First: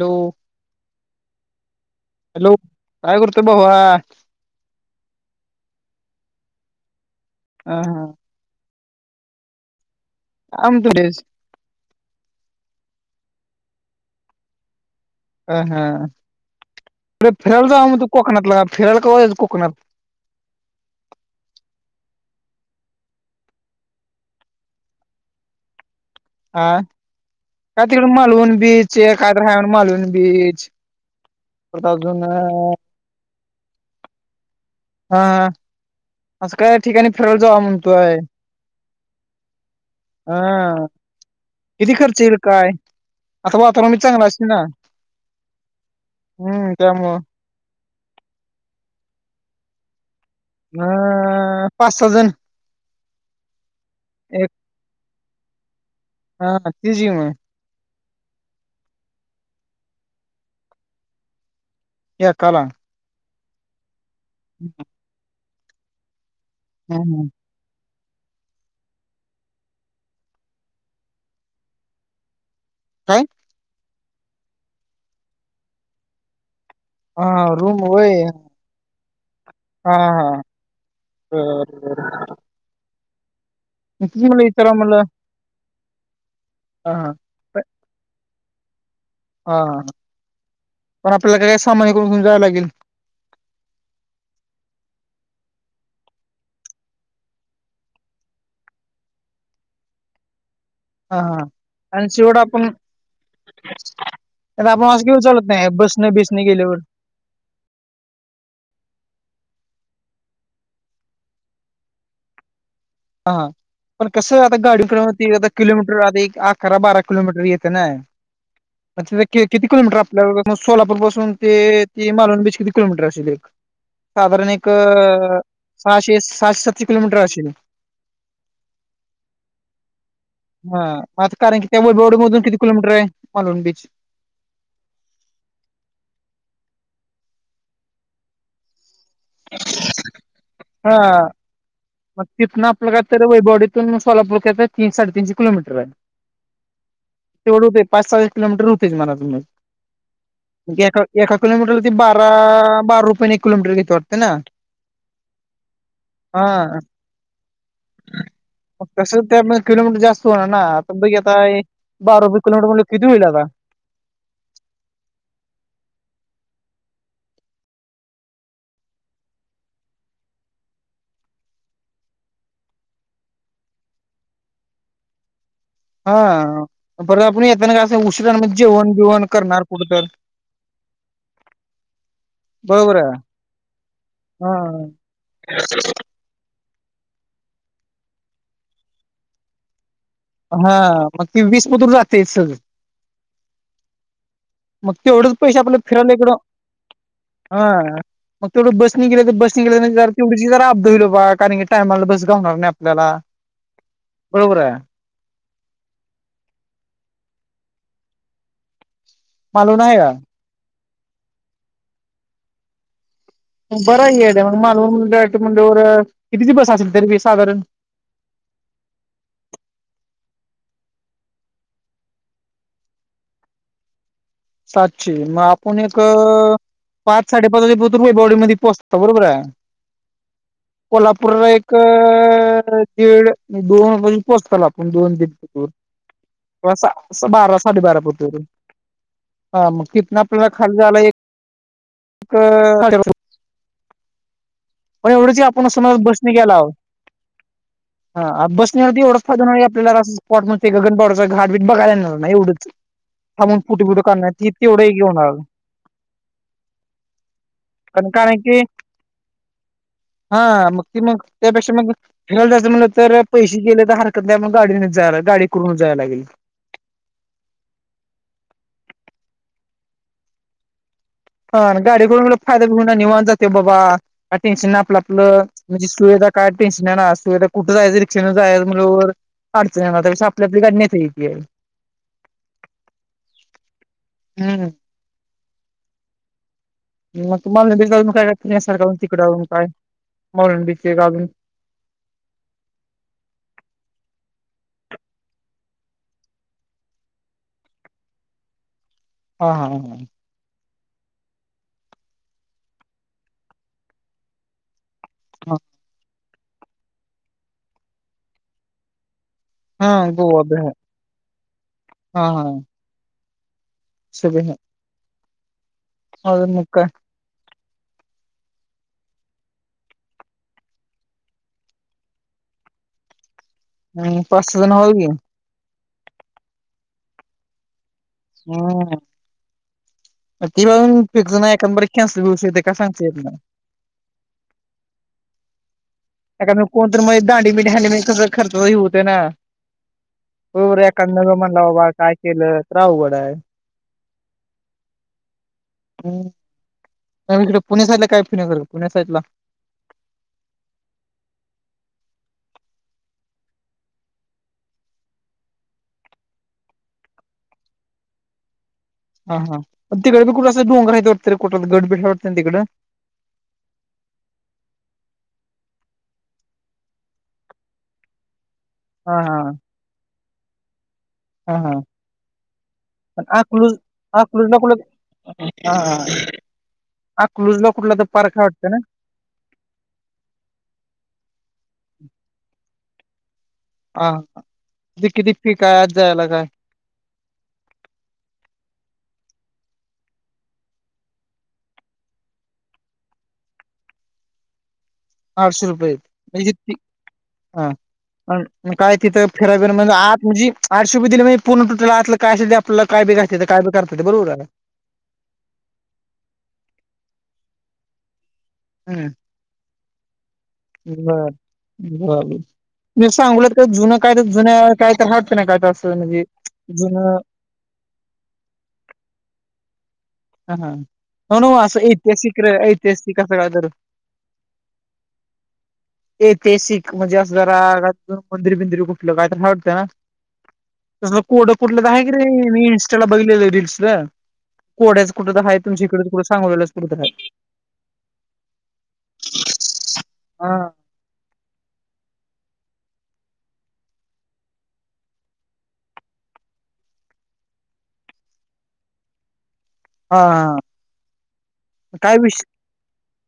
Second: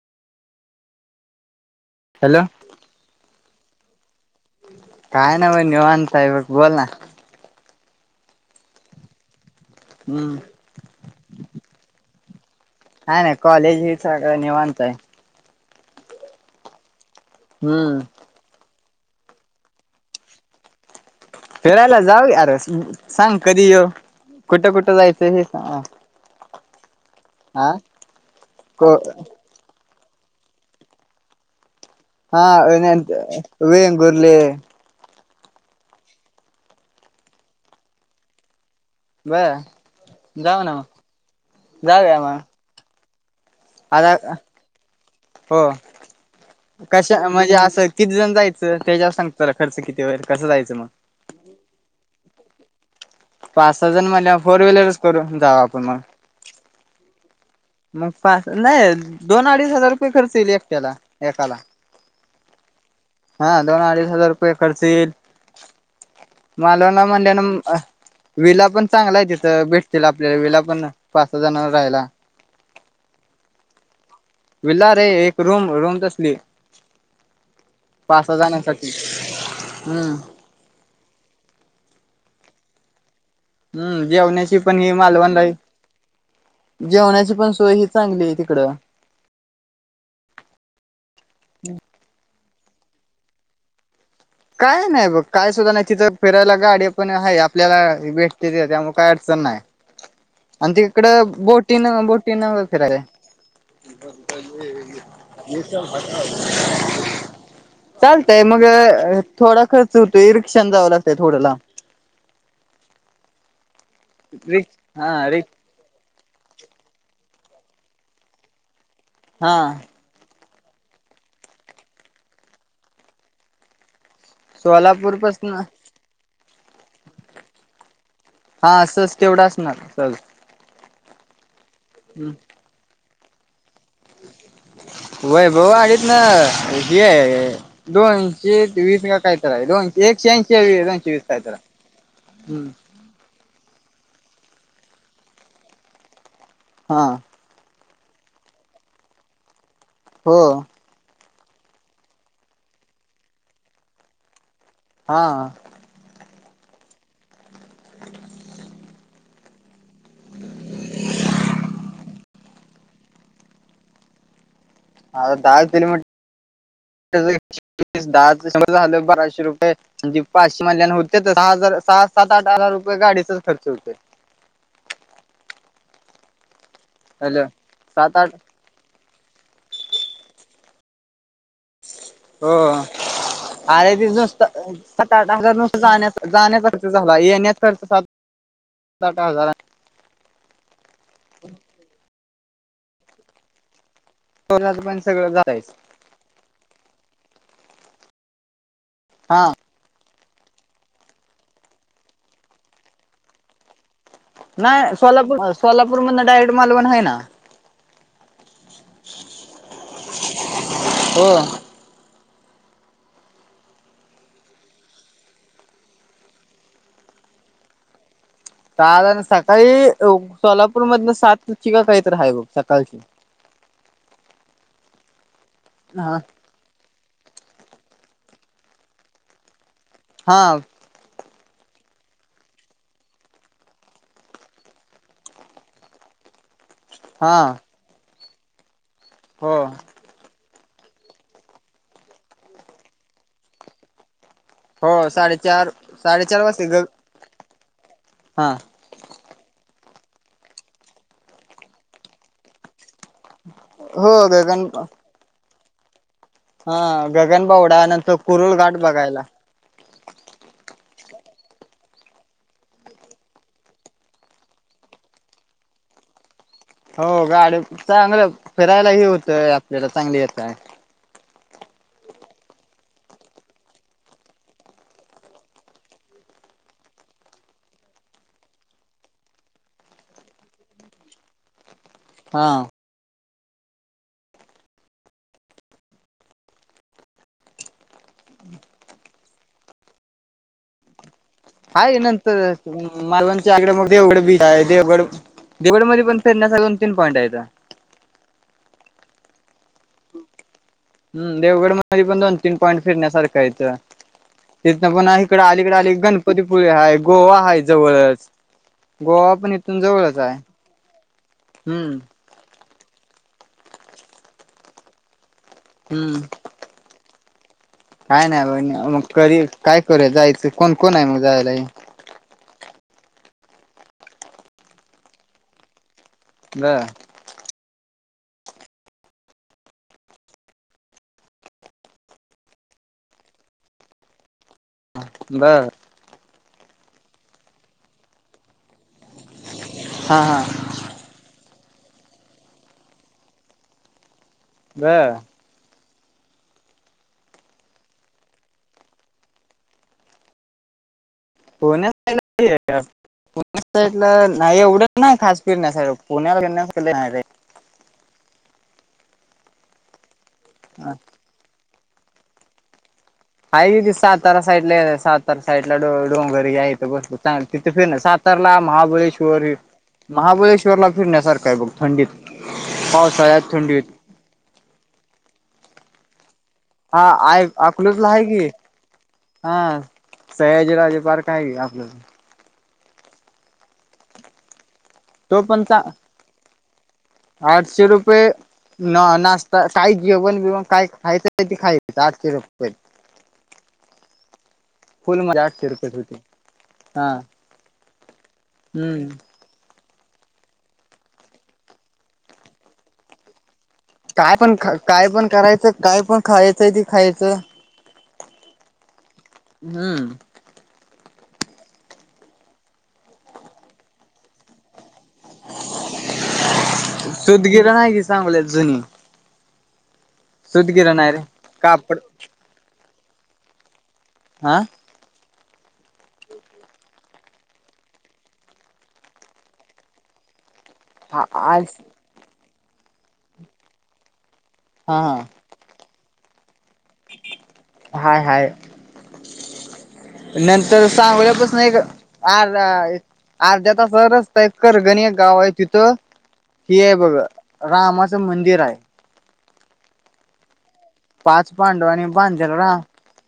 Hello, hello, काय करतोय बाबा? काय नाही बा निवांत आहे बस, बोल ना. हं, हा. हम्. आमंटुलीस काय नाही कॉलेज बी, सगळं निवांत आहे. अ, हा कुठे फिरायला जा मग तू लगा, हम्म कोकणातला फिरायला कव्हा यायचं मग कोकणत फिरायला जाऊया अरे सांग कधी येऊ, कुठं- कुठं जायचं हे सांग? हा, हा का तिकड मलंवन बीच, हे काय तर हाये मंलवन बीच प्रताप जून हा वेंनेन वेंगुरले हा असं काय ठिकाणी फिरायला जाव म्हणतोय. बर जाऊ ना हा मग किती जाऊया खर्च येईल मग काय? आता वातावरण मी आता चांगलं असल ना. हो हम्म त्यामुळं कशा म्हणजे असं. किती जण जायचं त्याच्यावर सांगतोला खर्च किती व्हायले अह पाच, सहा जन पाच सहाजन म्हणल्यावर फोर व्हीलरच करू जाऊ आपण मग हा तीच आहे मग मग पाच नाही दोन अडीच हजार रुपये खर्च येईल एकट्याला एकाला ऐकाला हा दोन अडीच हजार रुपये खर्च येईल. मलवणा हम्म मलण अ विला पण चांगला आहे तिथं भेटतील आपल्याला विला पण पाच सहा जण राहायला कय? विल्ला रे एक रूम रूम तसली हा रूम वय पाच सहा जणांसाठी हा. हम्म होरर. हम्म जेवण्याची विचाराव पण ही म्हणलं मालवण रा आहे हा हा जेवण्याची पण हा सोय ह. चांगली आहे तिकडं. हा पण आपल्याला कडे सामन ईकडून घऊन जावं लागली. काय नाही बघ काय सुद्धा नाही तिथं फिरायला गाडी पण आहे आपल्याला भेटते त्यामु काय अडचण नाही. [inaudible] आणि हा तिकडं हा बोटीन आणि शेवट बोटीन आपण फिराल्या आता आपण असं घेऊन चालत नाही ह बसने बिसने गेल्यावर [unintelligible] चालतंय मग अ थोडा खर्च होतोय रिक्षान जावं लागतंय थोडं लांब हा पण कसं आता रिक्ष गाडी हा किती रिक्ष आता किलोमीटर आ अकरा बारा किलोमीटर येते ना पण तिथे हा किती किलोमीटर आप मग सोलापूर पासून ते ती मालवण बीच किती किलोमीटर असेल एक साधारण एक सोलापूर अ पासन सहाशे सातशे किलोमीटर असेल. हा असच तेवढ असणार सहज हा आता कारण की वैभववाडी मधून किती किलोमीटर आहे मालवण बीच वैभववाडीतन हे दोनशे एकवीस काय तर दोनशे एकशे हा अंशी काय तर मग तिथनं आपलं काय तर वैभवडीतून सोलापुरक्याच तीन साडेतीीनशे किलोमीटर आहे. हा तेवढं होते पाच सहा किलोमीटर होतेय तुम्हाला हो एका एका किलोमीटरला ते बारा बारा रुपयाने एक किलोमीटर घेत वाटते ना हा हा तस त्या किलोमीटर जास्त होणार ना् बघ आता बारा रुपये किलोमीटर म्हण किती होईल आता आत्ता दहा किलोमीटर तिथेच आहे. दहाच झालं बाराशे रुपये म्हणजे पाचशे महिल्याना होते तर सहा हजार सहा सात आठ हजार रुपये गाडीचाच खर्च होतो. हा परत आपण हॅलो येतना का असं सात आठ उशिराण जेवण बेवण करणार कुठं तर हो बरोबर आहे अरे ते हा नुसतं सात आत हजार जाण्यात जाण्याचा खर्च झाला येण्याचा खर्च सात आठ हजार आणि हा मग ते वीस पतूर जातंय सगळं. सोलापूर मग पण सगळं तेवढंच पैसे जातायच आपलं फिराला इकडं हा मग तेवढं बस नि गेलं तर हा बस नि गेले तर तेवढी ज अबदा होईल बाबा कारण की टायमाला बस घावणार होणार नाही आपल्याला बरोबर आहे नाही सोलापूर सोलापूर मधून डायरेक्ट मालवण आहे ना? हम् मालवण आहे का? हो बरं आहे मालवण मधून डायरेक्ट म्हटल्यावर कितीची बस असेल तरी साधारण? सहाला आणि सकाळी सोलापूर मधून सातची काय तर आहे बघ सकाळची सातची मग आपुण एक हा पाच साडेपाचे वाजेपर्यंत वैभववाडी मध्ये पोहचतो बरोबर आहे. हा कोल्हापूरला एक दीड दोन वाजे पर्यंत पोहोचताल आपण दोन दीड हा बारा साडे बारा पतूर हो हा मग तिथंन आपल्याला खाली जायला एक एक हो पण एवढंच आपण साडेचार समज बसने साडेचार गेला वाजतेत आहोत ग हा बस येणार तर एवढंच फरक आहे आपल्याला अस स्पॉट मण ते गगनबावडचचा घाट बीट बघायला येणार नाही एवढंच थांबून कुठं कुठं हो कर त गगन तेवढे एक हे होणार हा गगनबावडा कारण नंतर कारण कुरुळ की घाट बघायला हा मग ते मग त्यापेक्षा मग फिरायला जायचं म्हटलं तर पैसे गेले तर हरकत नाहीग गाडी जायला गाडी करूनच जायला लागेल. हो गाडी चांगल फिरायला हे होतंय आपल्याला चांगली येतंय. हा गाडी करून लोक फायदा घेऊन निवांत जाते बाबा टेन्शन नाही आपलं आपलं म्हणजे सुविधा काय टेन्शन नाही सुविधा कुठं जायचं रिक्षान जायचं म्हणल्यावर अडचणी येणार त्यापेक्षा आपली आपली गाडी नेता येती आहे. हा हम्म मग त मालंडी घालून काय का तिण्यासारखाून तिकडं जाऊून काय मालंडीचे घालून [unintelligible] आहे नंतर मालवणच्या आगडे मग देवगड बीच आहे देवगड देवडमध्ये पण फिरण्यासारखे दोन तीन पॉईंट आहेत. हा हा हा हम्म देवगड मधे पण दोन तीन पॉईंट फिरण्यासारखा हाईत. तिथंन पण इकडं हा आलीकडे आली कि गणपती गणपतीपुळे हाय गोवा हाय जवळच. गोवा पण तिथून हा जवळच आहे. गोवा बी हाय हम्म हा हा शभे ह [unintelligible] हम्म मग काय? काय नाही बग मग कधी काय करूया जायचं? कोण कोण हाय मग जायला? हम्म पाच सा जण हाव की बर हम्म [unintelligible] फिक्स नाही एकंदरीत कॅन्सल होऊ शकतोय काय सांगता येत नाही बर एखादं कोण तरी मधीच दांडी बिंडी हाणली म्हणजे तुझा खर्च होय होतंय ना. हां हां हो रं एखांदा म्हणला बाबा काय केलं तर अवघड हाय बर हम्म म इकडे पुण्या साईटला काय फिरण्यासारख? पुण्या साईटला [unintelligible] पुण्या साईडला नाही एवढं नाही खास फिरण्या सारख पुण्यात फिरण्यासारख नाही रे हा हा तिकडे बी कुठ अस डोंगर आहेत वाटत, कुठ गड बीड हाय वाटत ना तिकडं? हाय की सातारा साईडला सातारा साईडला डों डोंगर हे हाइत भरपूर चांगल तिथे फिरण सात तारला हा हा महाबळेश्वर हे महाबळेश्वरला फिरण्यासारखं हा आहे बघ हा थंडीत पण पावसाळ्यात, थंडीत अकलूज ला कुटं हा हा हा आय कुठला तर अकलूजला हाय पार्क आहे की वाटतं ना हा सयाजीराजे पार्क हाय कि आपलं हा तिथे किती तो फी पण चा काय आज जायला काय? आठशे रुपये ना नाशता काही जेवण बिवण काय खायचं ते खायचं आठशे रूपये फुल मध्ये आठशे रुपये रुपयेेत होते म्हणजे ती हा हा हा मग काय हम्म तिथं फिरा बिरा मग आत मजी आठशे रूपये दिले म्हणजे पूर्ण टोटल आतलं काय असल ते आपल्याला काय बी घालतेत बी करता येतं बरोबर काय आहे. पण काय पण करायचं, काय पण खायचयं ते खायचं हम्म हम्म बर झालं मी सांगोल्यात काय जुनं कायतर जुन्या काय तर हाओत कनाही काय तर असं म्हणजे जुनं सुतगिरण आहे की सांगोल्यात जुनी हा हा सुतगिरण आहे रे नव्ह नव्ह असं कापड ऐतिहासिक र ऐतिहासिक असं कायतर आ [inaudible] एतिहासिक म्हणजे असं जरा का मंदिर बिंदिर कुठलं काय तर हाय वाटतं ना तस हा कोडं आज कुटलं तर आहे की रे मी इनस्टा ला बघलेलं रीलल्सचं हा कोड्याचं कुठं हा तर हाय तुमच्याइकडं कुठं सांगोलेल्याचं हाय हाय हा नंतर सांगोल्यापासनं एक अर्धा एक अर्ध्या तासाचा रस्ता हाय करगनी एक गाव हाय तिथं हि आहे बघ रामाचं मंदिर हाय. हा हा पाच पांडवांनी काय विषय बांधलेलं राम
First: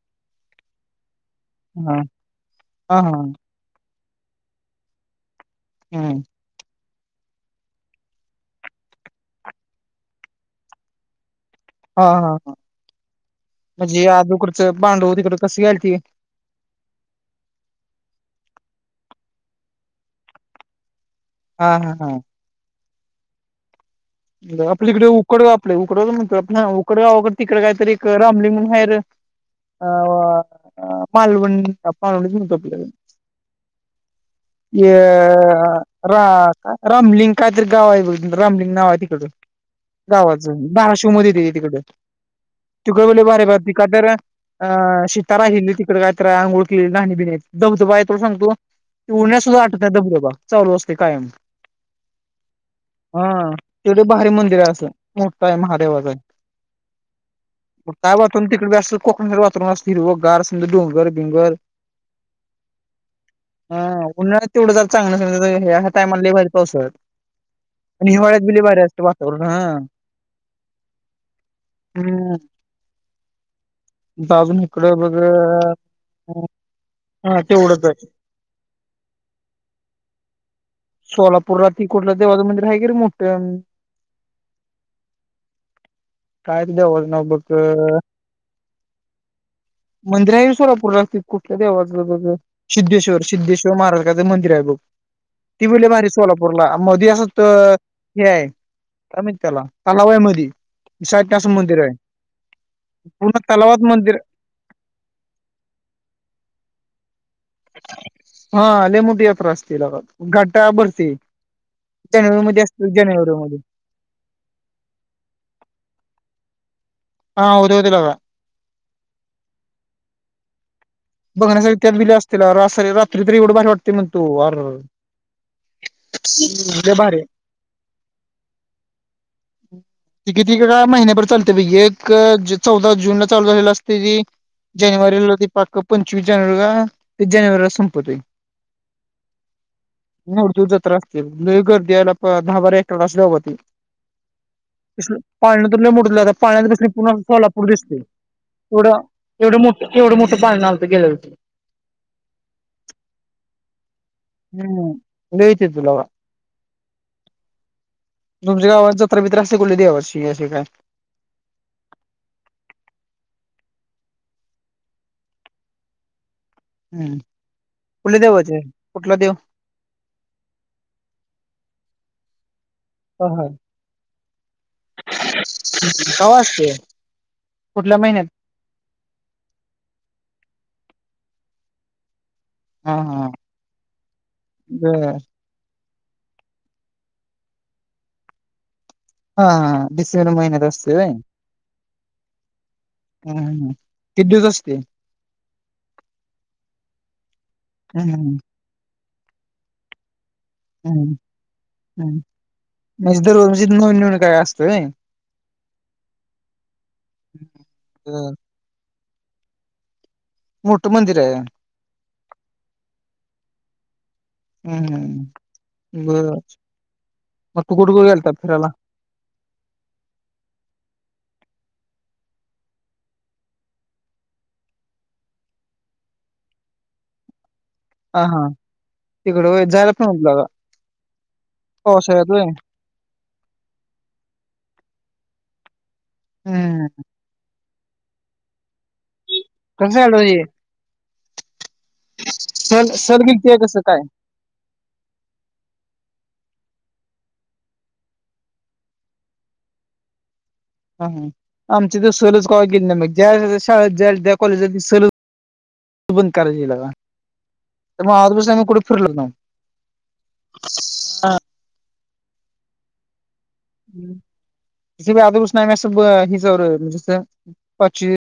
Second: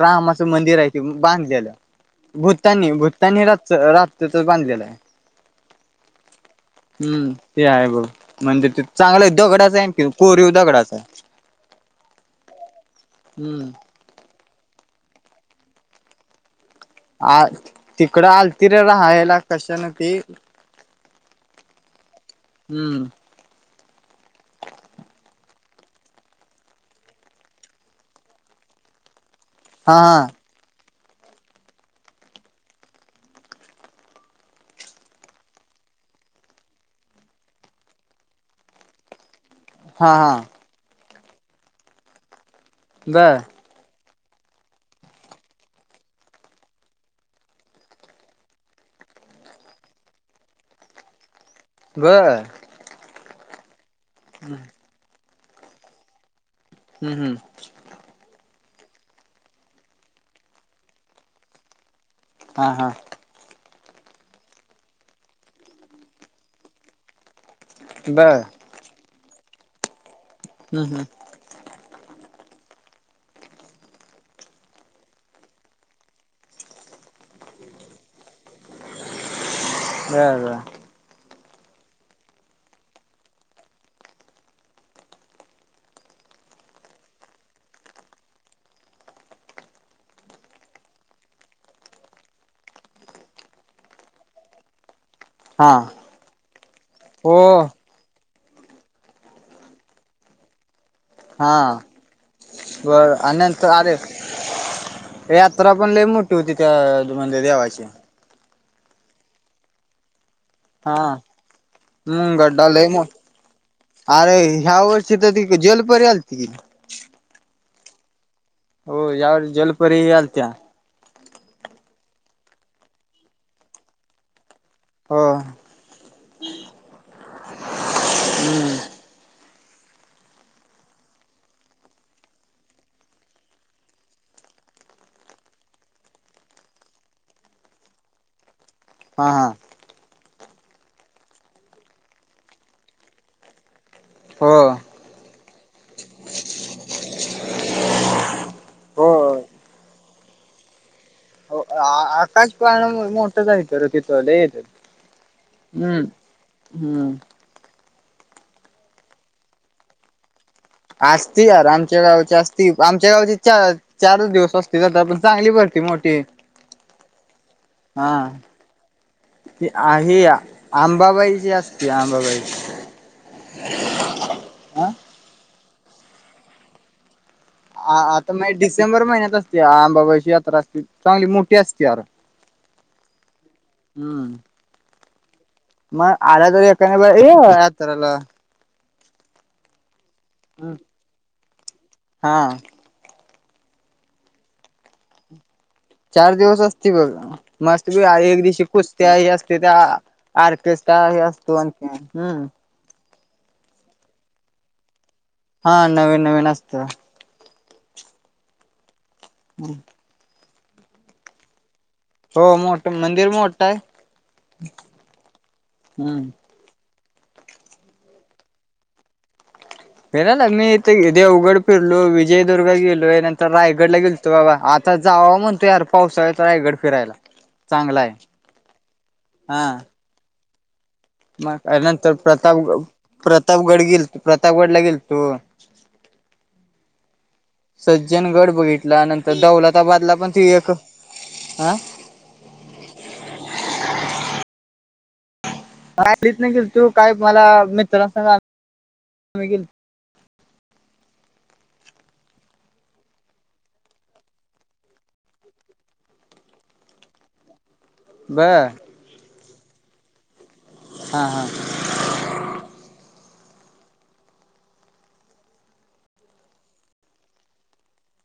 रामाचं मंदिर हाय ते बांध हा भूतांनी हा हा भूतांनी रातच बांधलेलं आहे. हा. हम् ते आहे भाऊ म्हणजे ते चांगलं दगडाच आहे कि कोरीव दगडाच आहे. हा हा हा, हम्म म्हणजे अदो करचं भांडव तिकड कस घ्यायल ती. आ तिकडं आलती रे राहायला कशानती. हा हा हा. हम्म. आपलीकडे उकड आप उकड म्हणत आप उकडगावाकडे तिकडे कायतरी एक रामलिंगण आहेर अ हा हा मालवण मालवणच म्हणतो आपल्याला. [inaudible] अ रा रामलिंग कायतरी गावा आहे रामलिंग नावा आहे ते. हा हा गावाचं बार्शवमध्ये ते हे तिकड. तु का [unintelligible] बर भारी बघ ती कातर अ शीतारा हिली तिकडे कायतरी आंघोळ केलेली आणि बि धबधबा आहे तो सांगतो उडण्यास सुद्धा आठवतात धबधबा चालू असते कायम. बर. हा तेवढे भारी मंदिर हम्म आहे असं मोठ आहे महादेवाचा. हम्म हम्म. त्या वातरून तिकडे असत कोकणातरून अस हिरव गार समजा डोंगर-बिंगर. हा हा. हा उन्हाळ्यात तेवढं जर चांगलं ह्या टामला लय भारी असत. आणि बर हिवाळ्यात बिली बऱ्या असत वातावरण हा. हम् हम. हम्म. [inaudible] तिथं आजुन ईकड बाबा हा तेवढंच. व ब. सोलापूरला कुठलं देवाचं मंदिर आहे कि रे मोठं. कायच देवन [unintelligible] मंदिराही सोलापूर लागतील कुठल्या देवाचं तर. सिद्धेश्वर सिद्धेश्वर महाराजां मंदिर आहे बघ. ती हा बली भारी सोलापूरला मधी असं हो हे आहे काय म्हणतात त्याला तलाव आहे मधी. सा असं हा मंदिर आहे. पूर्ण तलावात मंदिर हे यात्रा पण लई मोठी होती त्या म्ह देवाची. हा लय मोठी यात्रा असत लागत. घाटा हा बडते, हम्म जानेवारी मध्ये गड्डा लय असते मो जानेवारी मध्ये. अरे ह्या वर्षी तर त जेलपरी आलती. हा उ [unintelligible] हो या वर्षी‌ जलपरी अलत्या. बघण्यासाठी त्यात दिले असतील रात्री तर एवढं भारी वाटते मग तो अर. हो. लय भारी आहे. हम्म. [inaudible] त किती का महिन्याभर चालतेैे एक चौदा जूनला चालू झालेला असते ती. जानेवारीला ते पाक पंचवीस जानेवारीला, ते जानेवारीला संपतय. हा नव तू जत्रा लय गर्दी आहे लेका दहा बारा एकर असल्या [unintelligible] हो पाळणा तर लई मोठा आहे लेका पाळण्यात बसलं की पूर्ण कोल्हापूर दिसते. एवढं हो एवढं मोठ एवढं मोठं पाळणा होतं की केल्यावरती. हो आकाश पाळणा मोठाच आहे का र तिथ लय आहेत, हम्म लय येते तुला बा हम्म हम्म तुमच्या गावात जत्रा बीत्रा असते कुठल्या देवाची अशी काय? आरी यार आमच्या गावाची असती आमच्या गावची चार चारच दिवस असते दादा पण चांगली भरती मोठी. हम्म कुठली देवाची? कुठला देव? की आहे आंबाबाईचीे असते आंबाबाईची हा हा, हा. नमस्ते! आ आता मे डिसेंबर महिन्यात असते आंबाबाईची यात्रा असती, चांगली मोठी असते अर. हा हा हम्म बर मंग आला तर एखाद्या [unintelligible] ए यात्रेला. हा हा डिसेबर महिन्यात असते वय? हा हा हा किती दिवस असते? चार दिवस असते बघ, मस्त बी हम्म आय हम्म एक दिवशी पूजत्या असते त्या आर्केस्ट्रा हम्म आहे असतो आणखीन हम्म म्हणजे दररोज [unintelligible] असतोय व्हय? हा नवीन नवीन असतो. हम्म [unintelligible] मोठ मंदिर आहे. हो मोठ मंदिर मोठ आहे. हम्म हम्म हम्म बर मग तू कुठे कुठे गेलता फिरायला? फिरायला मी इथ देवगड फिरलो, विजयदुर्ग गेलोय नंतर रायगडला गेल तो बाबा आता जाव म्हणतो यार पावसाळ्यात रायगड फिरायला. चांगला आहे हा हा तिकडं हा जायला [unintelligible] मग नंतर पावसाळ्यात व्हय? प्रताप ग प्रतापगड गेल प्रतापगडला गेलतो. हम्म सज्जन गड बघितला नंतर दौलत कस आडव आहे हे सल सलगिकती आहे कसं काय? रात्रीतनं गेलतो काय मला मित्रां [unintelligible] मी गेलतो. हा हा आमची तर सहल च [unintelligible] गेले नाही म ज्या शाळ ज्या शाळेत जा कॉलेजात [unintelligible] बंद करायची लेका मग दिवस आम्ही बर कुठे फिरलोच नाही. हा हा [unintelligible]